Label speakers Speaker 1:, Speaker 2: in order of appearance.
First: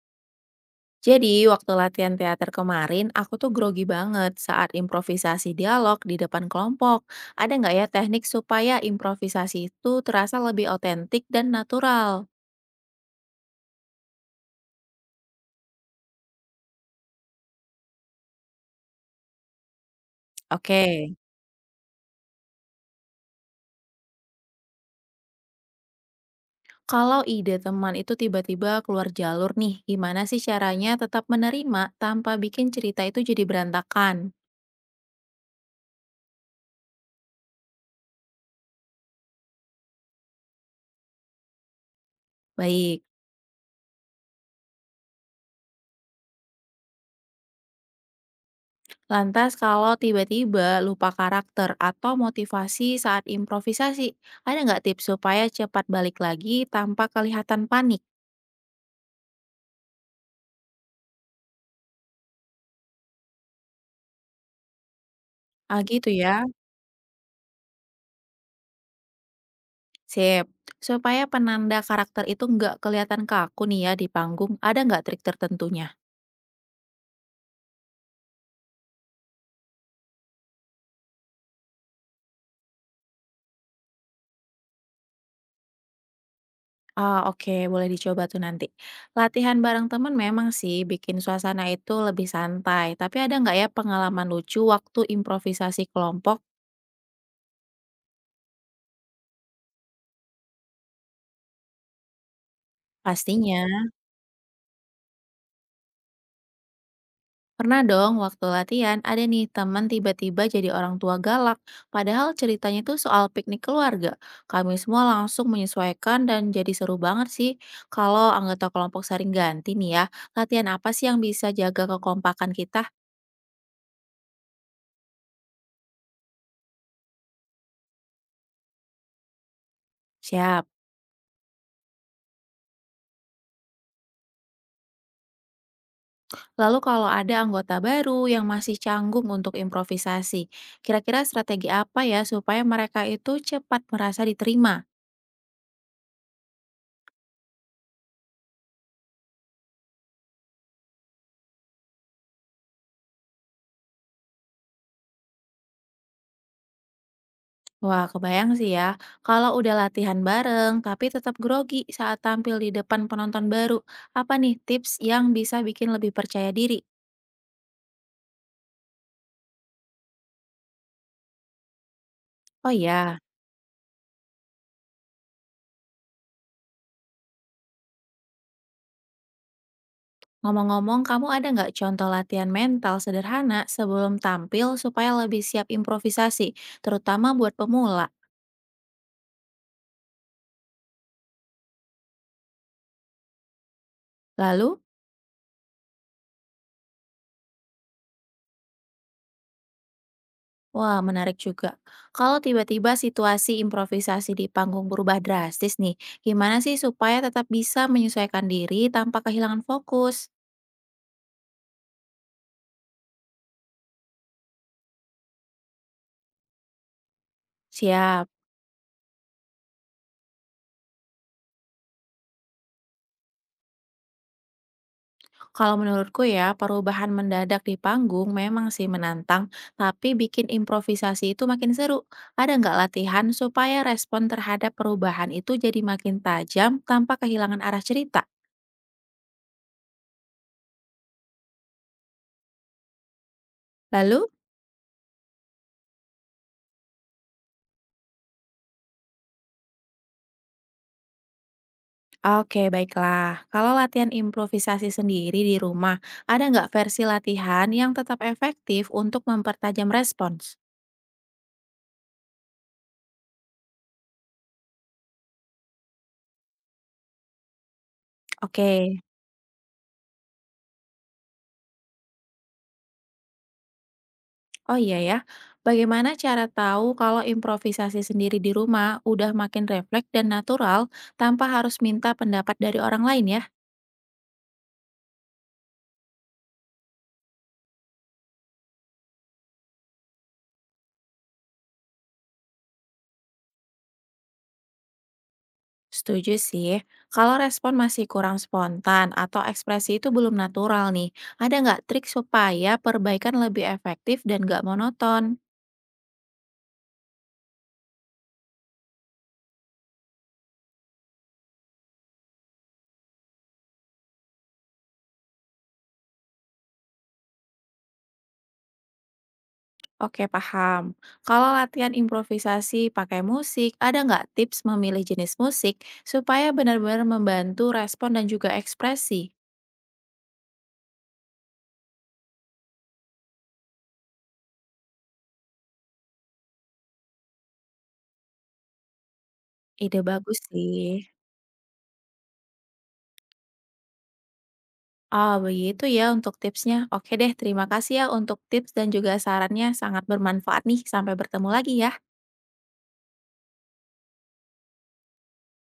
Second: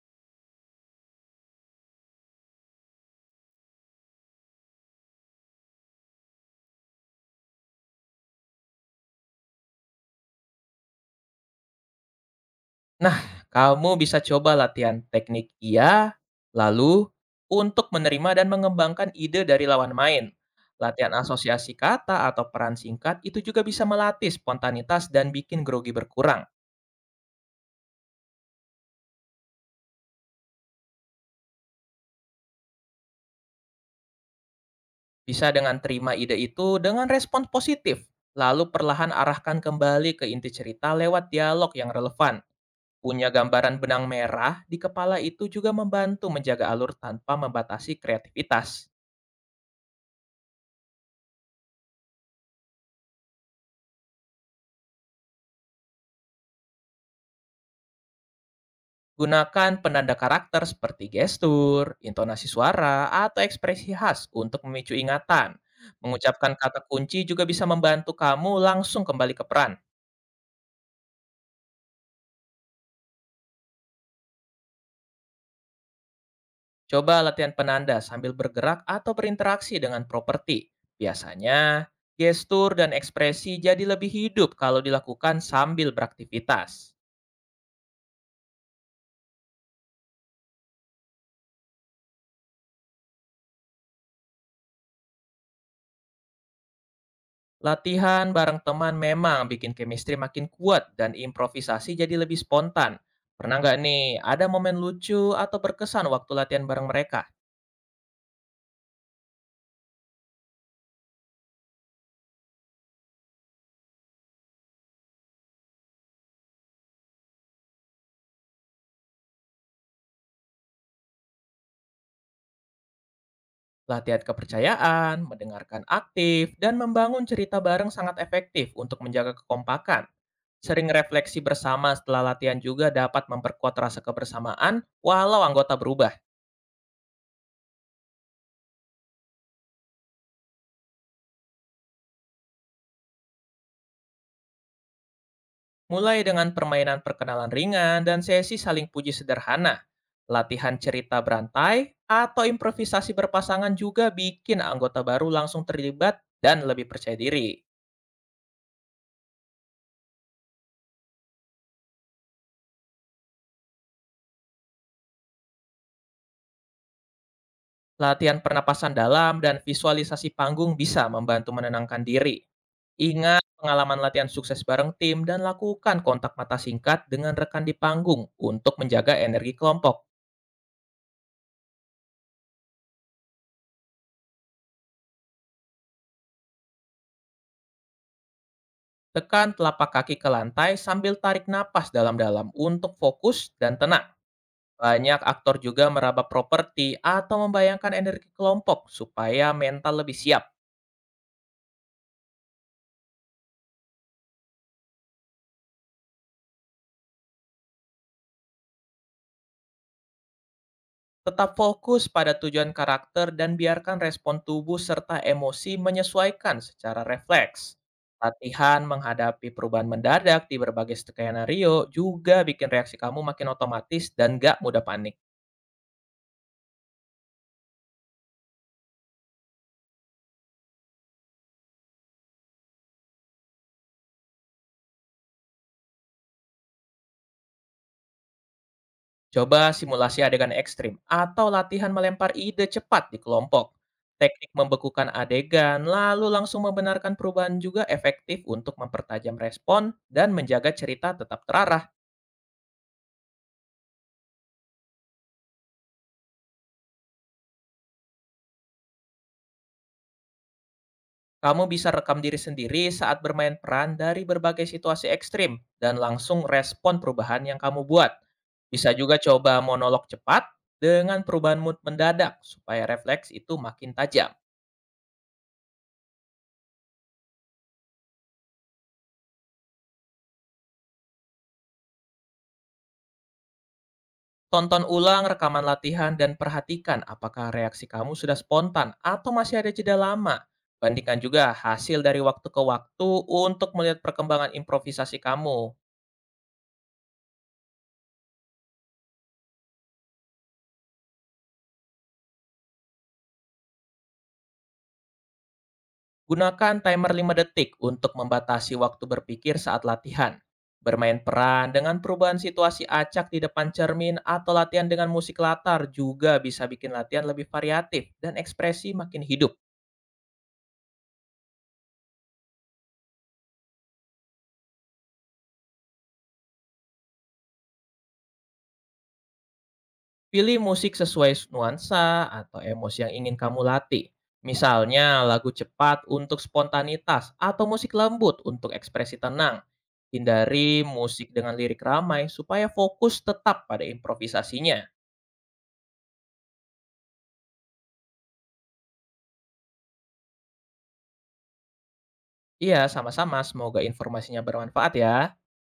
Speaker 1: Jadi, waktu latihan teater kemarin, aku tuh grogi banget saat improvisasi dialog di depan kelompok. Ada nggak ya teknik supaya improvisasi itu terasa lebih otentik dan natural?
Speaker 2: Nah, kamu bisa coba latihan teknik iya, lalu untuk menerima dan mengembangkan ide dari lawan main.
Speaker 1: Oke.
Speaker 2: Latihan asosiasi kata atau peran singkat itu juga bisa melatih spontanitas dan bikin grogi berkurang.
Speaker 1: Kalau ide teman itu tiba-tiba keluar jalur nih, gimana sih caranya tetap menerima tanpa bikin cerita itu jadi berantakan?
Speaker 2: Bisa dengan terima ide itu dengan respon positif, lalu perlahan arahkan kembali ke inti cerita lewat dialog yang relevan.
Speaker 1: Baik,
Speaker 2: Punya gambaran benang merah di kepala itu juga membantu menjaga alur tanpa membatasi kreativitas.
Speaker 1: lantas kalau tiba-tiba lupa karakter atau motivasi saat improvisasi, ada nggak tips supaya cepat balik lagi tanpa kelihatan panik?
Speaker 2: Gunakan penanda karakter seperti gestur, intonasi suara, atau ekspresi khas untuk memicu ingatan.
Speaker 1: Ah, gitu ya?
Speaker 2: Mengucapkan kata kunci juga bisa membantu kamu langsung kembali ke peran.
Speaker 1: Sip. Supaya penanda karakter itu nggak kelihatan kaku nih ya di panggung, ada nggak trik tertentunya?
Speaker 2: Coba latihan penanda sambil bergerak atau berinteraksi dengan properti. Biasanya, gestur dan ekspresi jadi lebih hidup kalau dilakukan sambil beraktivitas.
Speaker 1: Ah, oke, boleh dicoba tuh nanti. Latihan bareng temen memang sih bikin suasana itu lebih santai, tapi ada nggak ya pengalaman lucu waktu improvisasi kelompok?
Speaker 2: Latihan bareng teman memang bikin chemistry makin kuat dan improvisasi jadi lebih spontan. Pernah
Speaker 1: Pastinya.
Speaker 2: nggak nih ada momen lucu atau berkesan waktu latihan bareng mereka?
Speaker 1: Pernah dong waktu latihan ada nih teman tiba-tiba jadi orang tua galak. Padahal ceritanya itu soal piknik keluarga. Kami semua langsung menyesuaikan dan jadi seru banget sih. Kalau anggota kelompok sering ganti nih ya, latihan apa sih yang bisa jaga kekompakan kita?
Speaker 2: Latihan kepercayaan, mendengarkan aktif, dan membangun cerita bareng sangat efektif untuk menjaga kekompakan.
Speaker 1: Siap.
Speaker 2: Sering refleksi bersama setelah latihan juga dapat memperkuat rasa kebersamaan walau anggota berubah.
Speaker 1: Lalu kalau ada anggota baru yang masih canggung untuk improvisasi, kira-kira strategi apa ya supaya mereka itu cepat merasa diterima?
Speaker 2: Mulai dengan permainan perkenalan ringan dan sesi saling puji sederhana. Latihan cerita berantai atau improvisasi berpasangan juga bikin anggota baru langsung terlibat dan lebih percaya diri.
Speaker 1: Wah, kebayang sih ya, kalau udah latihan bareng tapi tetap grogi saat tampil di depan penonton baru, apa nih tips yang bisa bikin lebih percaya diri?
Speaker 2: Latihan pernapasan dalam dan visualisasi panggung bisa membantu menenangkan diri.
Speaker 1: Oh ya,
Speaker 2: Ingat pengalaman latihan sukses bareng tim dan lakukan kontak mata singkat dengan rekan di panggung untuk menjaga energi kelompok.
Speaker 1: ngomong-ngomong kamu ada nggak contoh latihan mental sederhana sebelum tampil supaya lebih siap improvisasi, terutama buat pemula?
Speaker 2: Tekan telapak kaki ke lantai sambil tarik napas dalam-dalam untuk fokus dan tenang.
Speaker 1: Lalu,
Speaker 2: Banyak aktor juga meraba properti atau membayangkan energi kelompok supaya mental lebih siap.
Speaker 1: wah menarik juga, kalau tiba-tiba situasi improvisasi di panggung berubah drastis nih, gimana sih supaya tetap bisa menyesuaikan diri tanpa kehilangan fokus?
Speaker 2: Tetap fokus pada tujuan karakter dan biarkan respon tubuh serta emosi menyesuaikan secara refleks.
Speaker 1: Siap.
Speaker 2: Latihan menghadapi perubahan mendadak di berbagai skenario juga bikin reaksi kamu makin otomatis dan gak mudah panik.
Speaker 1: Kalau menurutku ya, perubahan mendadak di panggung memang sih menantang, tapi bikin improvisasi itu makin seru. Ada nggak latihan supaya respon terhadap perubahan itu jadi makin tajam tanpa kehilangan arah cerita?
Speaker 2: Coba simulasi adegan ekstrim atau latihan melempar ide cepat di kelompok.
Speaker 1: Lalu?
Speaker 2: Teknik membekukan adegan, lalu langsung membenarkan perubahan juga efektif untuk mempertajam respon dan menjaga cerita tetap terarah.
Speaker 1: Oke, baiklah. Kalau latihan improvisasi sendiri di rumah, ada nggak versi latihan yang tetap efektif untuk mempertajam respons?
Speaker 2: Kamu bisa rekam diri sendiri saat bermain peran dari berbagai situasi ekstrim dan langsung respon perubahan yang kamu buat. Bisa
Speaker 1: Oke.
Speaker 2: juga coba monolog cepat dengan perubahan mood mendadak supaya refleks itu makin tajam.
Speaker 1: Oh iya ya, bagaimana cara tahu kalau improvisasi sendiri di rumah udah makin refleks dan natural tanpa harus minta pendapat dari orang lain ya?
Speaker 2: Tonton ulang rekaman latihan dan perhatikan apakah reaksi kamu sudah spontan atau masih ada jeda lama. Bandingkan juga hasil dari waktu ke waktu untuk melihat perkembangan improvisasi kamu.
Speaker 1: Setuju sih, kalau respon masih kurang spontan atau ekspresi itu belum natural nih, ada nggak trik supaya perbaikan lebih efektif dan nggak monoton?
Speaker 2: Gunakan timer 5 detik untuk membatasi waktu berpikir saat latihan. Bermain peran dengan perubahan situasi acak di depan cermin atau latihan dengan musik latar juga bisa bikin latihan lebih variatif dan ekspresi makin hidup.
Speaker 1: Oke paham, kalau latihan improvisasi pakai musik, ada nggak tips memilih jenis musik supaya benar-benar membantu respon dan juga ekspresi?
Speaker 2: Pilih musik sesuai nuansa atau emosi yang ingin kamu latih. Misalnya lagu cepat untuk spontanitas atau musik lembut untuk ekspresi tenang.
Speaker 1: Ide bagus
Speaker 2: Hindari
Speaker 1: sih.
Speaker 2: musik dengan lirik ramai supaya fokus tetap pada improvisasinya.
Speaker 1: Ah, begitu ya untuk tipsnya. Oke deh, terima kasih ya untuk tips dan juga sarannya. Sangat bermanfaat nih. Sampai bertemu lagi ya.
Speaker 2: Iya, sama-sama. Semoga informasinya bermanfaat ya.